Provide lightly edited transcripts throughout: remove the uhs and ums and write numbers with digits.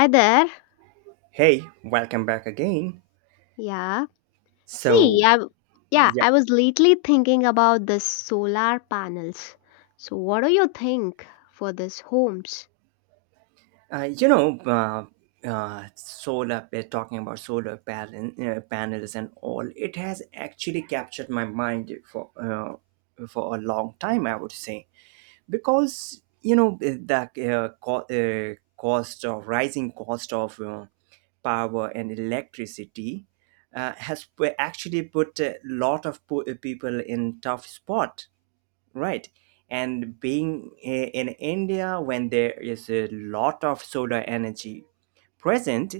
Hi there. Hey, welcome back again. Yeah. See, So, I w- yeah, yeah, I was lately thinking about the solar panels. So what do you think for these homes? Solar talking about panels and all, it has actually captured my mind for a long time, I would say, because the cost of rising cost of power and electricity actually put a lot of people in tough spot. Right? And being in India when there is a lot of solar energy present.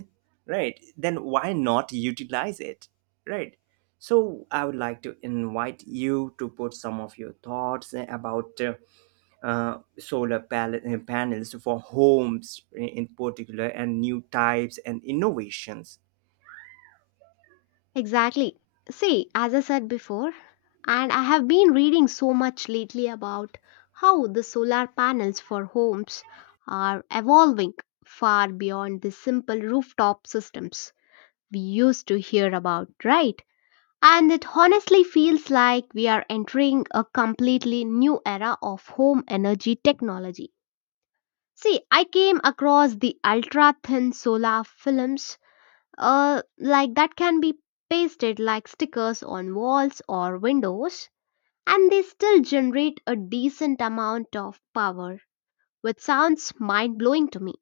Right? Then why not utilize it? Right? So I would like to invite you to put some of your thoughts about uh, solar pal- panels for homes in particular and new types and innovations. Exactly. See, as I said before, and I have been reading so much lately about how the solar panels for homes are evolving far beyond the simple rooftop systems we used to hear about, right? And it honestly feels like we are entering a completely new era of home energy technology. See, I came across the ultra thin solar films like that can be pasted like stickers on walls or windows, and they still generate a decent amount of power, which sounds mind blowing to me.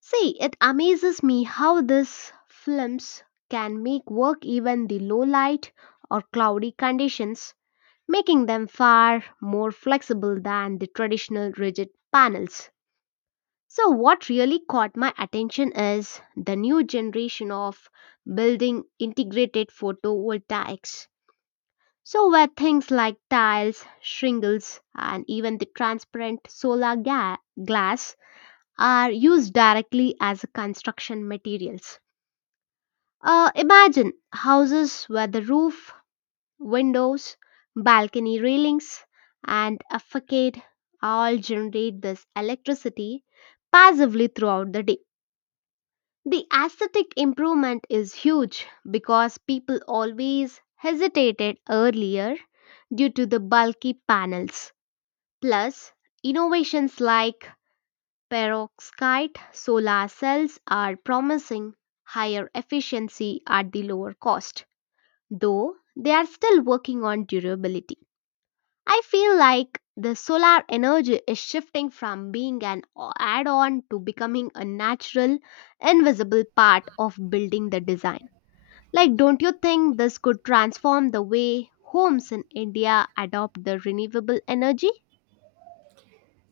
See, it amazes me how these films can make work even the low light or cloudy conditions making them far more flexible than the traditional rigid panels. So, what really caught my attention is the new generation of building integrated photovoltaics. So, where things like tiles, shingles, and even the glass are used directly as construction materials. Imagine houses where the roof, windows, balcony railings, and a facade all generate this electricity passively throughout the day. The aesthetic improvement is huge because people always hesitated earlier due to the bulky panels. Plus, innovations like perovskite solar cells are promising higher efficiency at the lower cost, though they are still working on durability. I feel like the solar energy is shifting from being an add on to becoming a natural, invisible part of building the design. Like, don't you think this could transform the way homes in India adopt the renewable energy?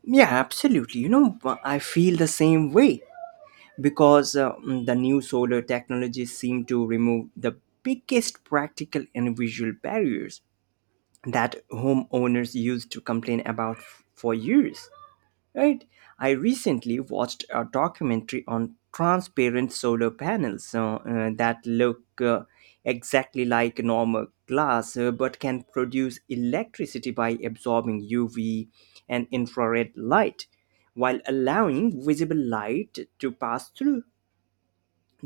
Yeah, absolutely. I feel the same way because the new solar technologies seem to remove the biggest practical and visual barriers that homeowners used to complain about for years. Right? I recently watched a documentary on transparent solar panels that look exactly like normal glass but can produce electricity by absorbing UV and infrared light while allowing visible light to pass through.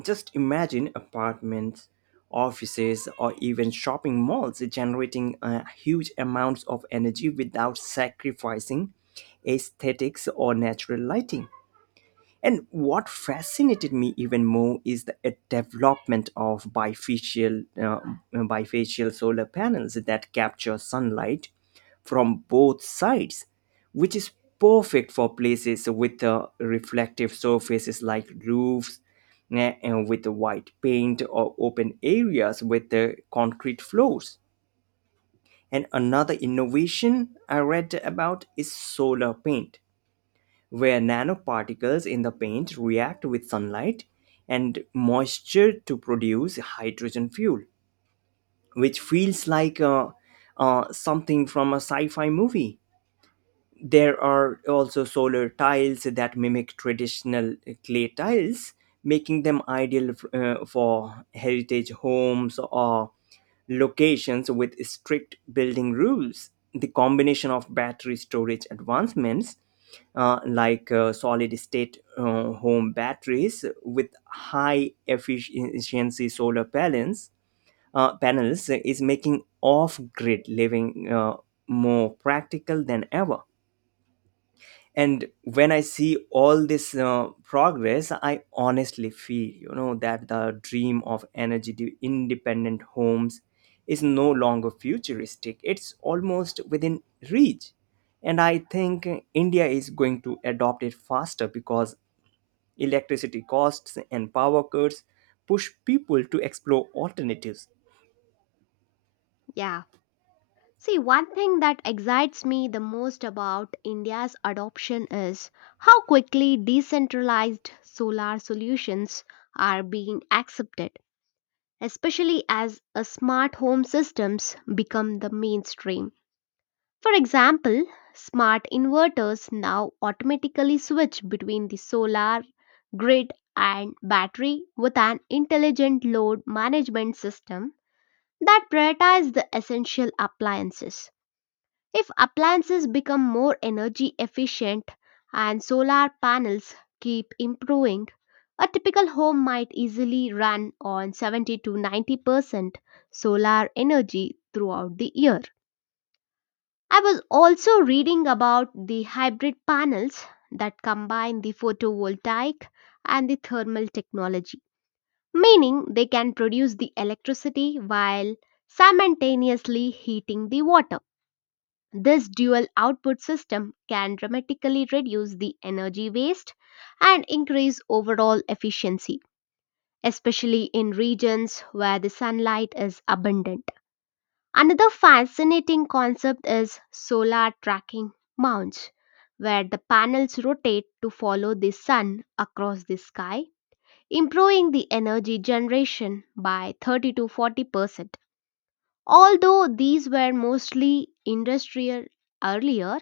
Just imagine apartments, offices, or even shopping malls generating huge amounts of energy without sacrificing aesthetics or natural lighting. And what fascinated me even more is the development of bifacial solar panels that capture sunlight from both sides, which is perfect for places with reflective surfaces like roofs and with white paint, or open areas with concrete floors. And another innovation I read about is solar paint, where nanoparticles in the paint react with sunlight and moisture to produce hydrogen fuel, which feels like something from a sci fi movie. There are also solar tiles that mimic traditional clay tiles, making them ideal for heritage homes or locations with strict building rules. The combination of battery storage advancements, like solid state home batteries with high efficiency solar panels, is making off grid living more practical than ever. And when I see all this progress, I honestly feel, you know, that the dream of energy independent homes is no longer futuristic. It's almost within reach. And I think India is going to adopt it faster because electricity costs and power cuts push people to explore alternatives. Yeah. See, one thing that excites me the most about India's adoption is how quickly decentralized solar solutions are being accepted, especially as a smart home systems become the mainstream. For example, smart inverters now automatically switch between the solar grid and battery with an intelligent load management system that prioritizes the essential appliances. If appliances become more energy efficient and solar panels keep improving, a typical home might easily run on 70 to 90% solar energy throughout the year. I was also reading about the hybrid panels that combine the photovoltaic and the thermal technology, meaning they can produce the electricity while simultaneously heating the water. This dual output system can dramatically reduce the energy waste and increase overall efficiency, especially in regions where the sunlight is abundant. Another fascinating concept is solar tracking mounts, where the panels rotate to follow the sun across the sky, improving the energy generation by 30 to 40%. Although these were mostly industrial earlier,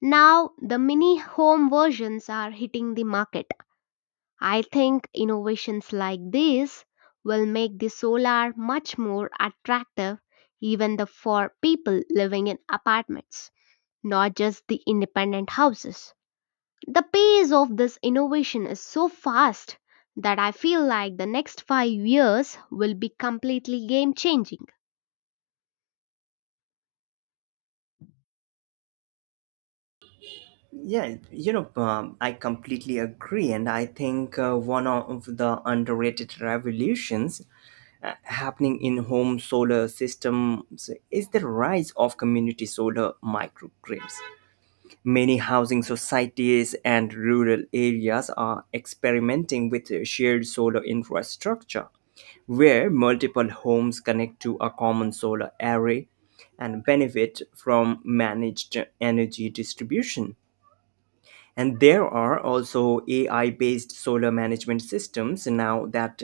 now, the mini home versions are hitting the market. I think innovations like these will make the solar much more attractive even for people living in apartments, not just the independent houses. The pace of this innovation is so fast that I feel like the next 5 years will be completely game changing. Yeah, I completely agree. And I think one of the underrated revolutions happening in home solar systems is the rise of community solar microgrids. Many housing societies and rural areas are experimenting with shared solar infrastructure where multiple homes connect to a common solar array and benefit from managed energy distribution. And there are also AI based solar management systems now that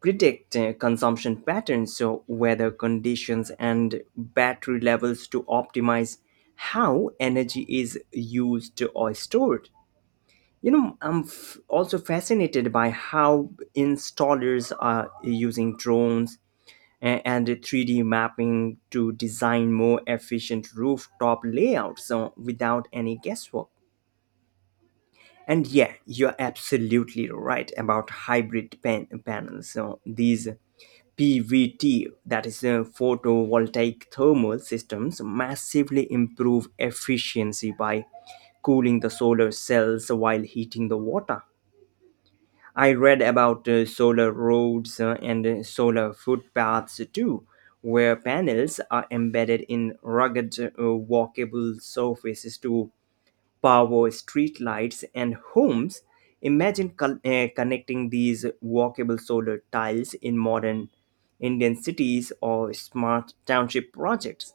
predict consumption patterns, so weather conditions, and battery levels to optimize how energy is used or stored. You know, I'm also fascinated by how installers are using drones and 3D mapping to design more efficient rooftop layouts so without any guesswork. And yeah, you're absolutely right about panels. So these PVT, that is photovoltaic thermal systems, massively improve efficiency by cooling the solar cells while heating the water. I read about solar roads and solar footpaths too, where panels are embedded in rugged, walkable surfaces to power streetlights and homes. Imagine connecting these walkable solar tiles in modern Indian cities or smart township projects.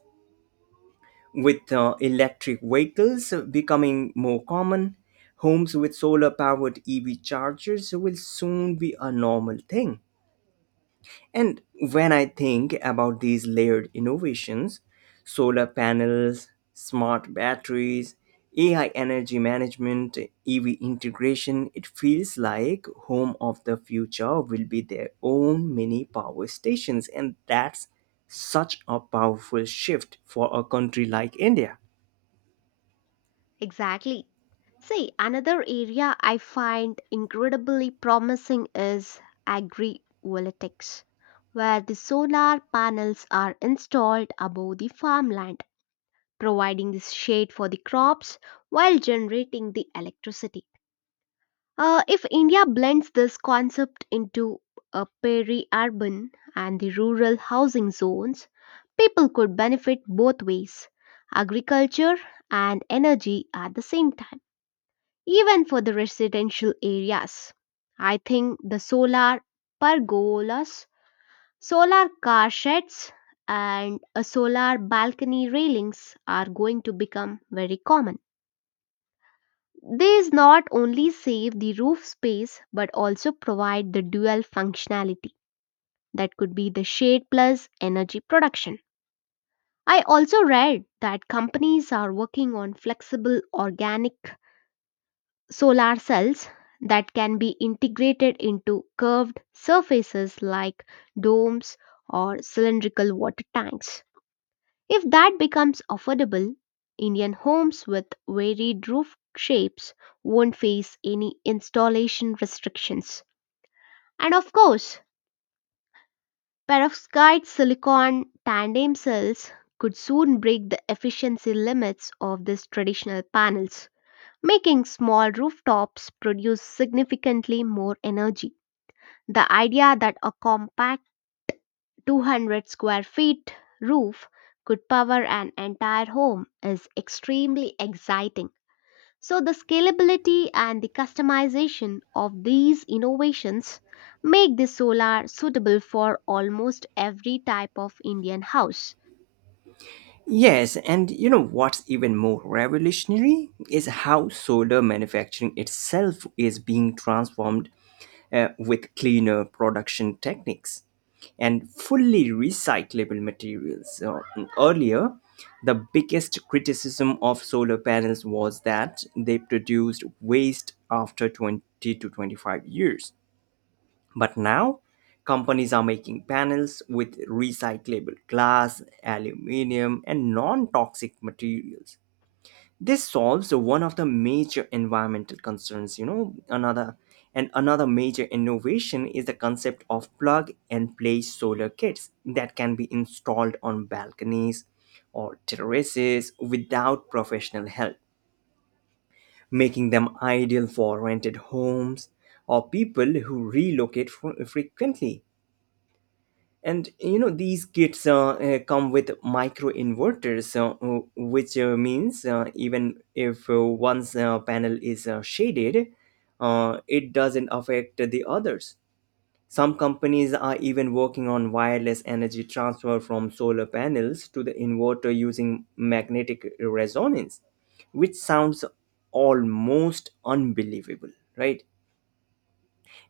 With electric vehicles becoming more common, homes with solar powered EV chargers will soon be a normal thing. And when I think about these layered innovations, solar panels, smart batteries, AI energy management, EV integration, it feels like home of the future will be their own mini power stations, and that's such a powerful shift for a country like India. Exactly. See, another area I find incredibly promising is agrivoltaics, where the solar panels are installed above the farmland, providing the shade for the crops while generating the electricity. If India blends this concept into a peri-urban and the rural housing zones, people could benefit both ways, agriculture and energy at the same time even for the residential areas. I think the solar pergolas, solar car sheds, and a solar balcony railings are going to become very common. These not only save the roof space but also provide the dual functionality that could be the shade plus energy production. I also read that companies are working on flexible organic solar cells that can be integrated into curved surfaces like domes or cylindrical water tanks. If that becomes affordable, Indian homes with varied roof shapes won't face any installation restrictions. And of course, perovskite silicon tandem cells could soon break the efficiency limits of these traditional panels, making small rooftops produce significantly more energy. The idea that a compact 200 square feet roof could power an entire home is extremely exciting. So, the scalability and the customization of these innovations make the solar suitable for almost every type of Indian house. Yes, and you know what's even more revolutionary is how solar manufacturing itself is being transformed with cleaner production techniques and fully recyclable materials. So earlier, the biggest criticism of solar panels was that they produced waste after 20 to 25 years. But now, companies are making panels with recyclable glass, aluminium, and non toxic materials. This solves one of the major environmental concerns, another, and another major innovation is the concept of plug and play solar kits that can be installed on balconies or terraces without professional help, making them ideal for rented homes or people who relocate frequently. And you know, these kits come with micro inverters, which means even if one's panel is shaded, it doesn't affect the others. Some companies are even working on wireless energy transfer from solar panels to the inverter using magnetic resonance, which sounds almost unbelievable, right?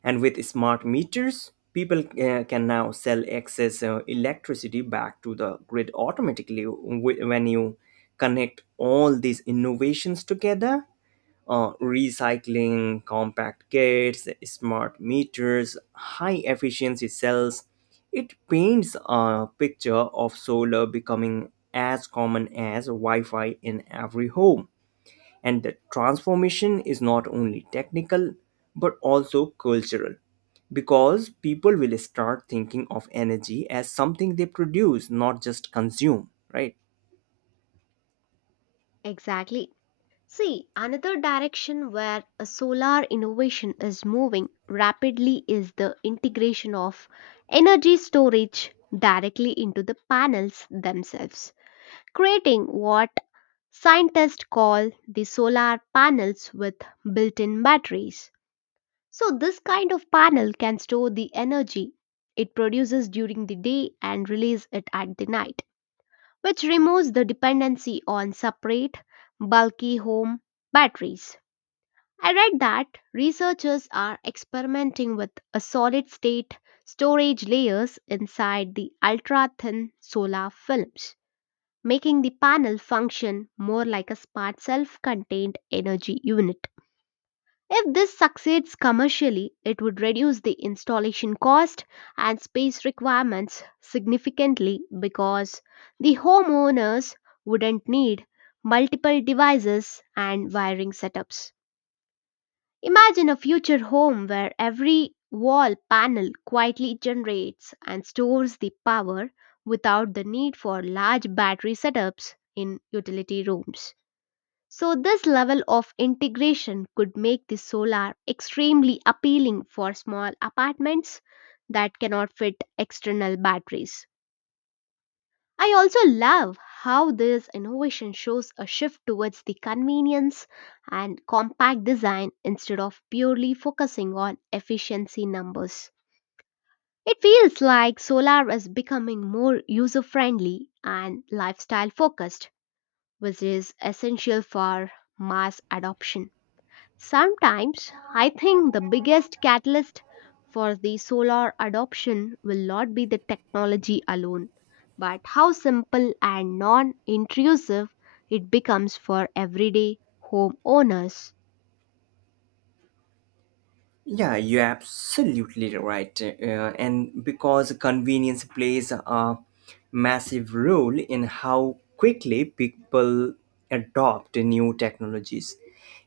And with smart meters, people can now sell excess electricity back to the grid automatically when you connect all these innovations together. Recycling, compact kits, smart meters, high efficiency cells. It paints a picture of solar becoming as common as Wi Fi in every home, and that transformation is not only technical but also cultural because people will start thinking of energy as something they produce, not just consume. Right? Exactly. See, another direction where a solar innovation is moving rapidly is the integration of energy storage directly into the panels themselves, creating what scientists call the solar panels with built in batteries. So, this kind of panel can store the energy it produces during the day and release it at the night, which removes the dependency on separate, bulky home batteries. I read that researchers are experimenting with a solid state storage layers inside the ultra thin solar films, making the panel function more like a smart self contained energy unit. If this succeeds commercially, it would reduce the installation cost and space requirements significantly because the homeowners wouldn't need multiple devices and wiring setups. Imagine a future home where every wall panel quietly generates and stores the power without the need for large battery setups in utility rooms. So, this level of integration could make the solar extremely appealing for small apartments that cannot fit external batteries. I also love how this innovation shows a shift towards the convenience and compact design instead of purely focusing on efficiency numbers. It feels like solar is becoming more user friendly and lifestyle focused, which is essential for mass adoption. Sometimes I think the biggest catalyst for the solar adoption will not be the technology alone, but how simple and non intrusive it becomes for everyday homeowners. Yeah, you're absolutely right. And because convenience plays a massive role in how quickly people adopt new technologies,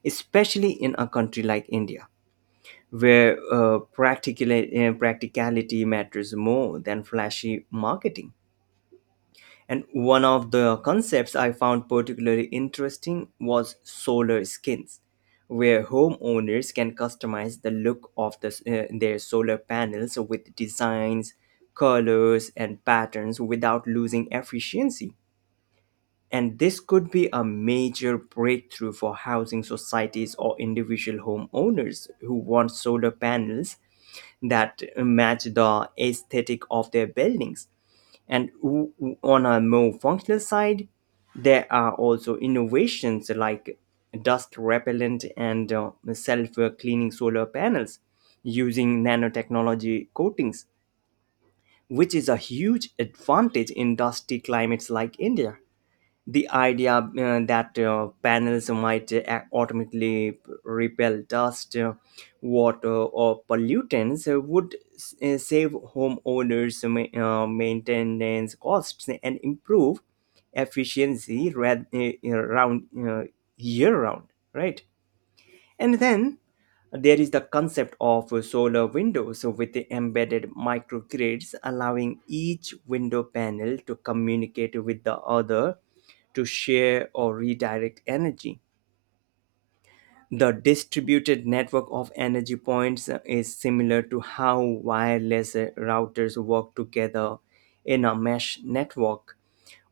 especially in a country like India where practicality matters more than flashy marketing. And one of the concepts I found particularly interesting was solar skins, where homeowners can customize the look of their solar panels with designs, colors, and patterns without losing efficiency. And this could be a major breakthrough for housing societies or individual homeowners who want solar panels that match the aesthetic of their buildings. And on a more functional side, there are also innovations like dust repellent and self cleaning solar panels using nanotechnology coatings, which is a huge advantage in dusty climates like India. The idea that panels might automatically repel dust, water, or pollutants would save homeowners maintenance costs and improve efficiency around year round, right? And then there is the concept of solar windows with the embedded microgrids allowing each window panel to communicate with the other to share or redirect energy. The distributed network of energy points is similar to how wireless routers work together in a mesh network.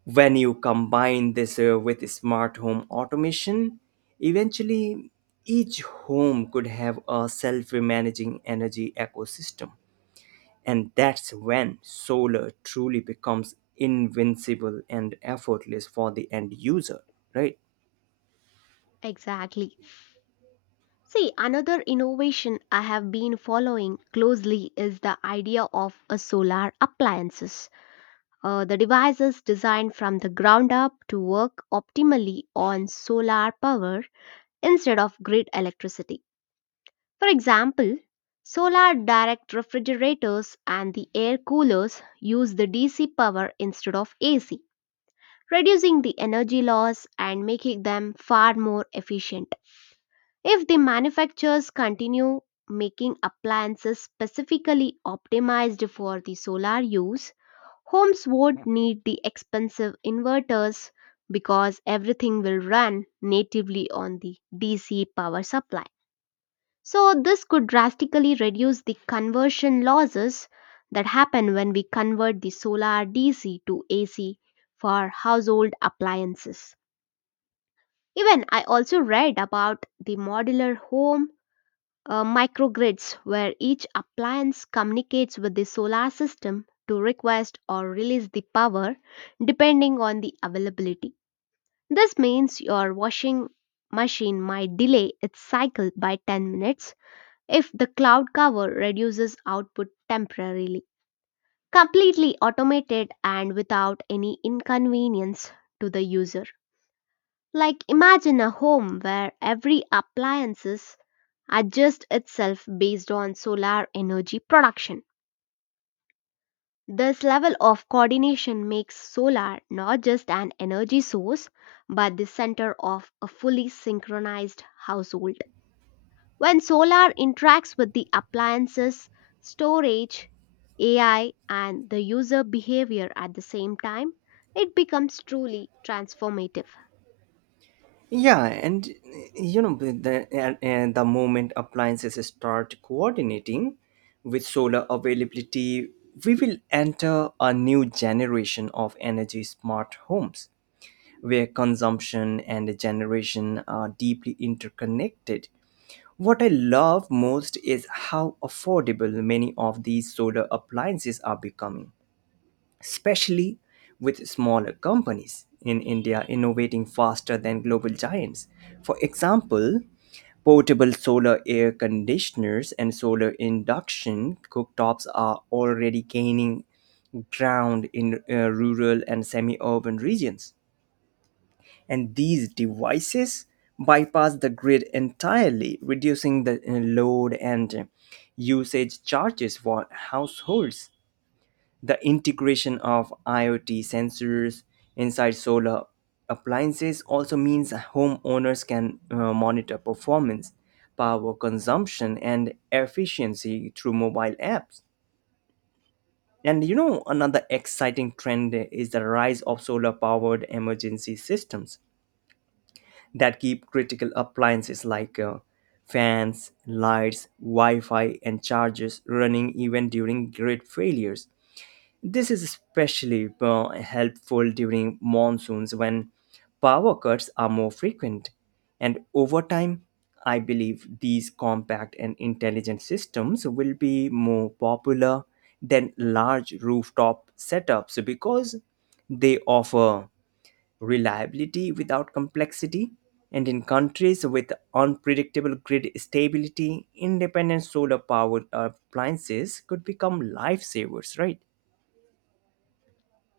When you combine this with smart home automation, eventually each home could have a self managing energy ecosystem. And that's when solar truly becomes invincible and effortless for the end user, right? Exactly. See, another innovation I have been following closely is the idea of a solar appliances. The devices designed from the ground up to work optimally on solar power instead of grid electricity. For example, solar direct refrigerators and the air coolers use the DC power instead of AC, reducing the energy loss and making them far more efficient. If the manufacturers continue making appliances specifically optimized for the solar use, homes won't need the expensive inverters because everything will run natively on the DC power supply. So, this could drastically reduce the conversion losses that happen when we convert the solar DC to AC for household appliances. Even I also read about the modular home microgrids where each appliance communicates with the solar system to request or release the power depending on the availability. This means your washing machine might delay its cycle by 10 minutes if the cloud cover reduces output temporarily. Completely automated and without any inconvenience to the user. Like imagine a home where every appliances adjust itself based on solar energy production. This level of coordination makes solar not just an energy source but the center of a fully synchronized household. When solar interacts with the appliances, storage, AI, and the user behavior at the same time, it becomes truly transformative. Yeah, and you know, with the and the moment appliances start coordinating with solar availability, we will enter a new generation of energy smart homes where consumption and generation are deeply interconnected. What I love most is how affordable many of these solar appliances are becoming, especially with smaller companies in India innovating faster than global giants. For example, portable solar air conditioners and solar induction cooktops are already gaining ground in rural and semi urban regions. And these devices bypass the grid entirely, reducing the load and usage charges for households. The integration of IoT sensors inside solar appliances also means homeowners can monitor performance, power consumption, and efficiency through mobile apps. And you know, another exciting trend is the rise of solar powered emergency systems that keep critical appliances like fans, lights, Wi Fi, and chargers running even during grid failures. This is especially helpful during monsoons when power cuts are more frequent. And over time, I believe these compact and intelligent systems will be more popular than large rooftop setups because they offer reliability without complexity. And in countries with unpredictable grid stability, independent solar powered appliances could become lifesavers, right?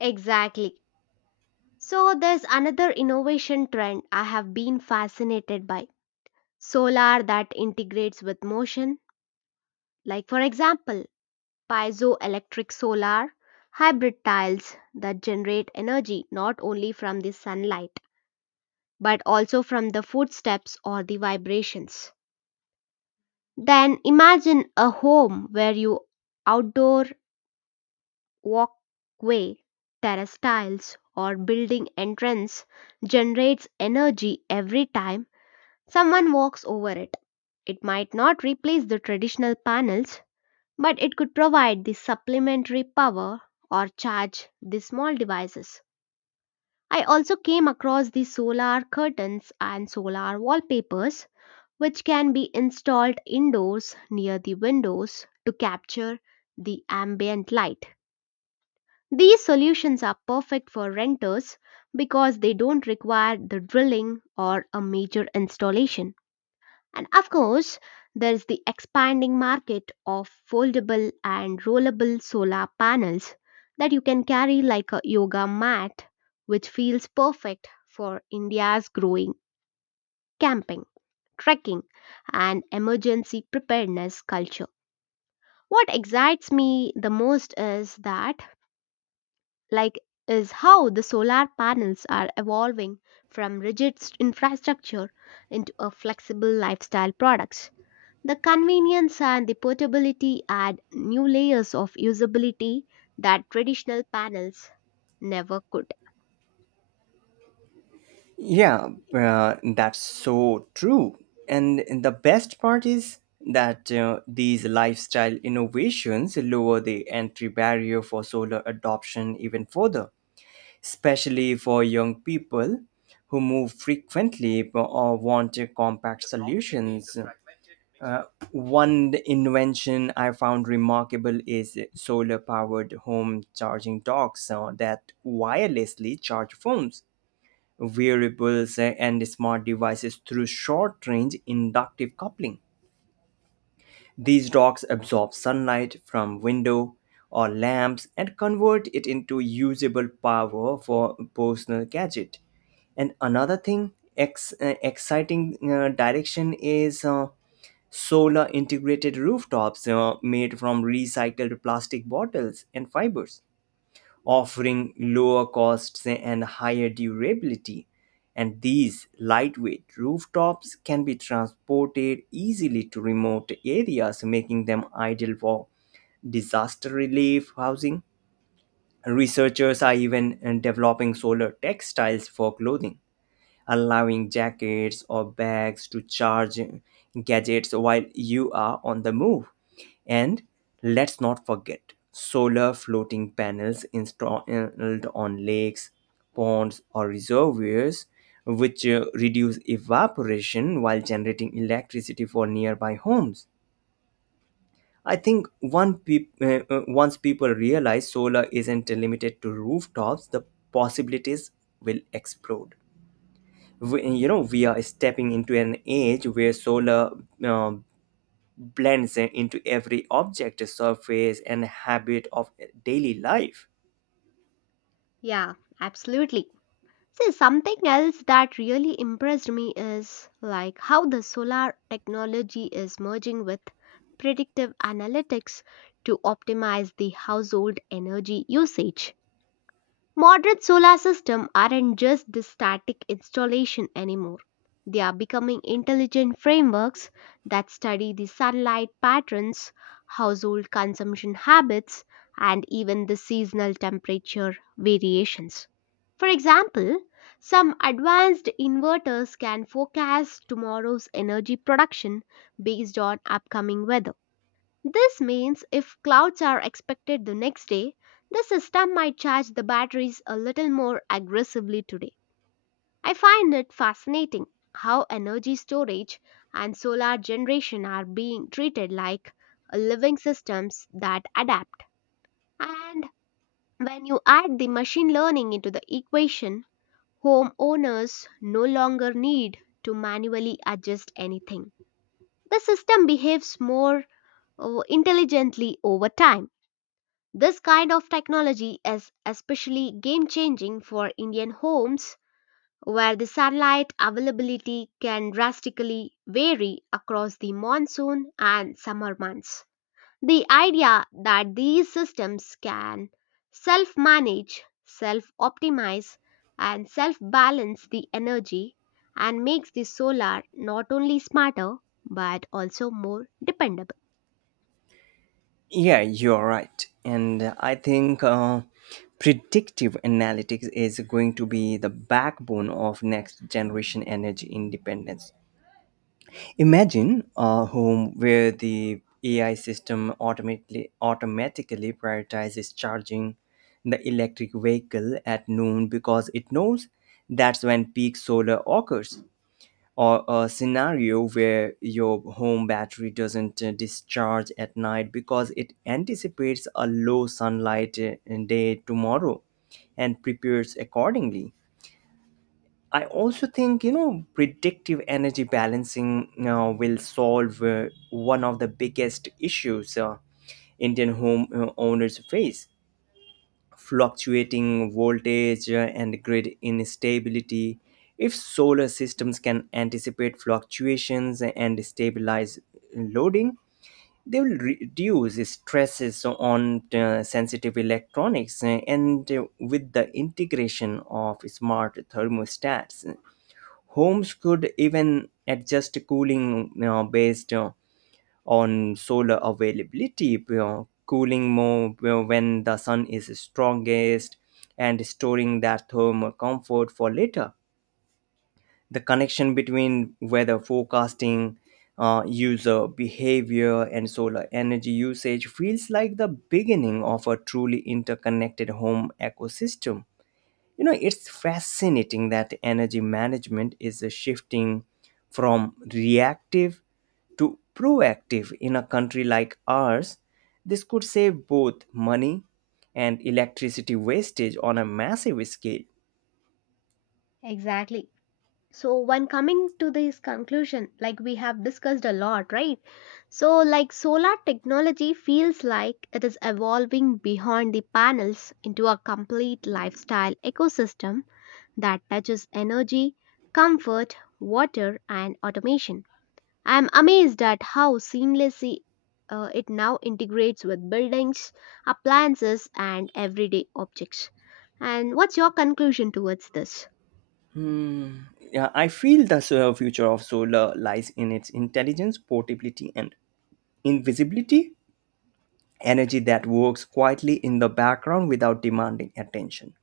Exactly. So, there's another innovation trend I have been fascinated by solar that integrates with motion, like, for example, piezoelectric solar, hybrid tiles that generate energy not only from the sunlight but also from the footsteps or the vibrations. Then imagine a home where you outdoor walkway, terrace tiles, or building entrance generates energy every time someone walks over it. It might not replace the traditional panels, but it could provide the supplementary power or charge the small devices. I also came across the solar curtains and solar wallpapers, which can be installed indoors near the windows to capture the ambient light. These solutions are perfect for renters because they don't require the drilling or a major installation. And of course, there's the expanding market of foldable and rollable solar panels that you can carry like a yoga mat, which feels perfect for India's growing camping, trekking, and emergency preparedness culture. What excites me the most is like, is how the solar panels are evolving from infrastructure into a flexible lifestyle products. The convenience and the portability add new layers of usability that traditional panels never could. Yeah, that's so true. And the best part is that these lifestyle innovations lower the entry barrier for solar adoption even further, especially for young people who move frequently or want compact solutions. Uh, One invention I found remarkable is solar powered home charging docks that wirelessly charge phones, wearables, and smart devices through short range inductive coupling. These docks absorb sunlight from window or lamps and convert it into usable power for personal gadget. And another thing, exciting direction is solar integrated rooftops made from recycled plastic bottles and fibers, offering lower costs and higher durability. And these lightweight rooftops can be transported easily to remote areas, making them ideal for disaster relief housing. Researchers are even developing solar textiles for clothing, allowing jackets or bags to charge gadgets while you are on the move. And let's not forget solar floating panels installed on lakes, ponds, or reservoirs, which reduce evaporation while generating electricity for nearby homes. I think once people realize solar isn't limited to rooftops, the possibilities will explode. You know, we are stepping into an age where solar uh, blends into every object, surface, and habit of daily life. Yeah, absolutely. See, something else that really impressed me is like how the solar technology is merging with predictive analytics to optimize the household energy usage. Modern solar systems aren't just the static installation anymore. They are becoming intelligent frameworks that study the sunlight patterns, household consumption habits, and even the seasonal temperature variations. For example, some advanced inverters can forecast tomorrow's energy production based on upcoming weather. This means if clouds are expected the next day, the system might charge the batteries a little more aggressively today. I find it fascinating how energy storage and solar generation are being treated like living systems that adapt. And when you add the machine learning into the equation, homeowners no longer need to manually adjust anything. The system behaves more intelligently over time. This kind of technology is especially game changing for Indian homes where the sunlight availability can drastically vary across the monsoon and summer months. The idea that these systems can self manage, self optimize, and self balance the energy and makes the solar not only smarter but also more dependable. Yeah, you're right. And I think predictive analytics is going to be the backbone of next generation energy independence. Imagine a home where the AI system automatically prioritizes charging the electric vehicle at noon because it knows that's when peak solar occurs. Or a scenario where your home battery doesn't discharge at night because it anticipates a low sunlight day tomorrow and prepares accordingly. I also think, you know, predictive energy balancing, you know, will solve one of the biggest issues Indian home owners face: fluctuating voltage and grid instability. If solar systems can anticipate fluctuations and stabilize loading, they will reduce stresses on sensitive electronics, and with the integration of smart thermostats, homes could even adjust cooling, you know, based on solar availability, you know, cooling more, you know, when the sun is strongest and storing that thermal comfort for later. The connection between weather forecasting, user behavior, and solar energy usage feels like the beginning of a truly interconnected home ecosystem. You know, it's fascinating that energy management is shifting from reactive to proactive. In a country like ours, this could save both money and electricity wastage on a massive scale. Exactly. So when coming to this conclusion, like we have discussed a lot, right? So like solar technology feels like it is evolving behind the panels into a complete lifestyle ecosystem that touches energy, comfort, water, and automation. I'm amazed at how seamlessly it now integrates with buildings, appliances, and everyday objects. And what's your conclusion towards this? Hmm. Yeah, I feel the future of solar lies in its intelligence, portability, and invisibility. Energy that works quietly in the background without demanding attention.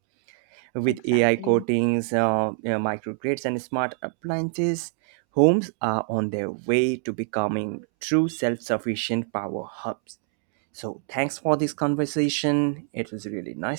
With AI Exactly. coatings, you know, microgrids, and smart appliances, homes are on their way to becoming true self sufficient power hubs. So, thanks for this conversation. It was really nice.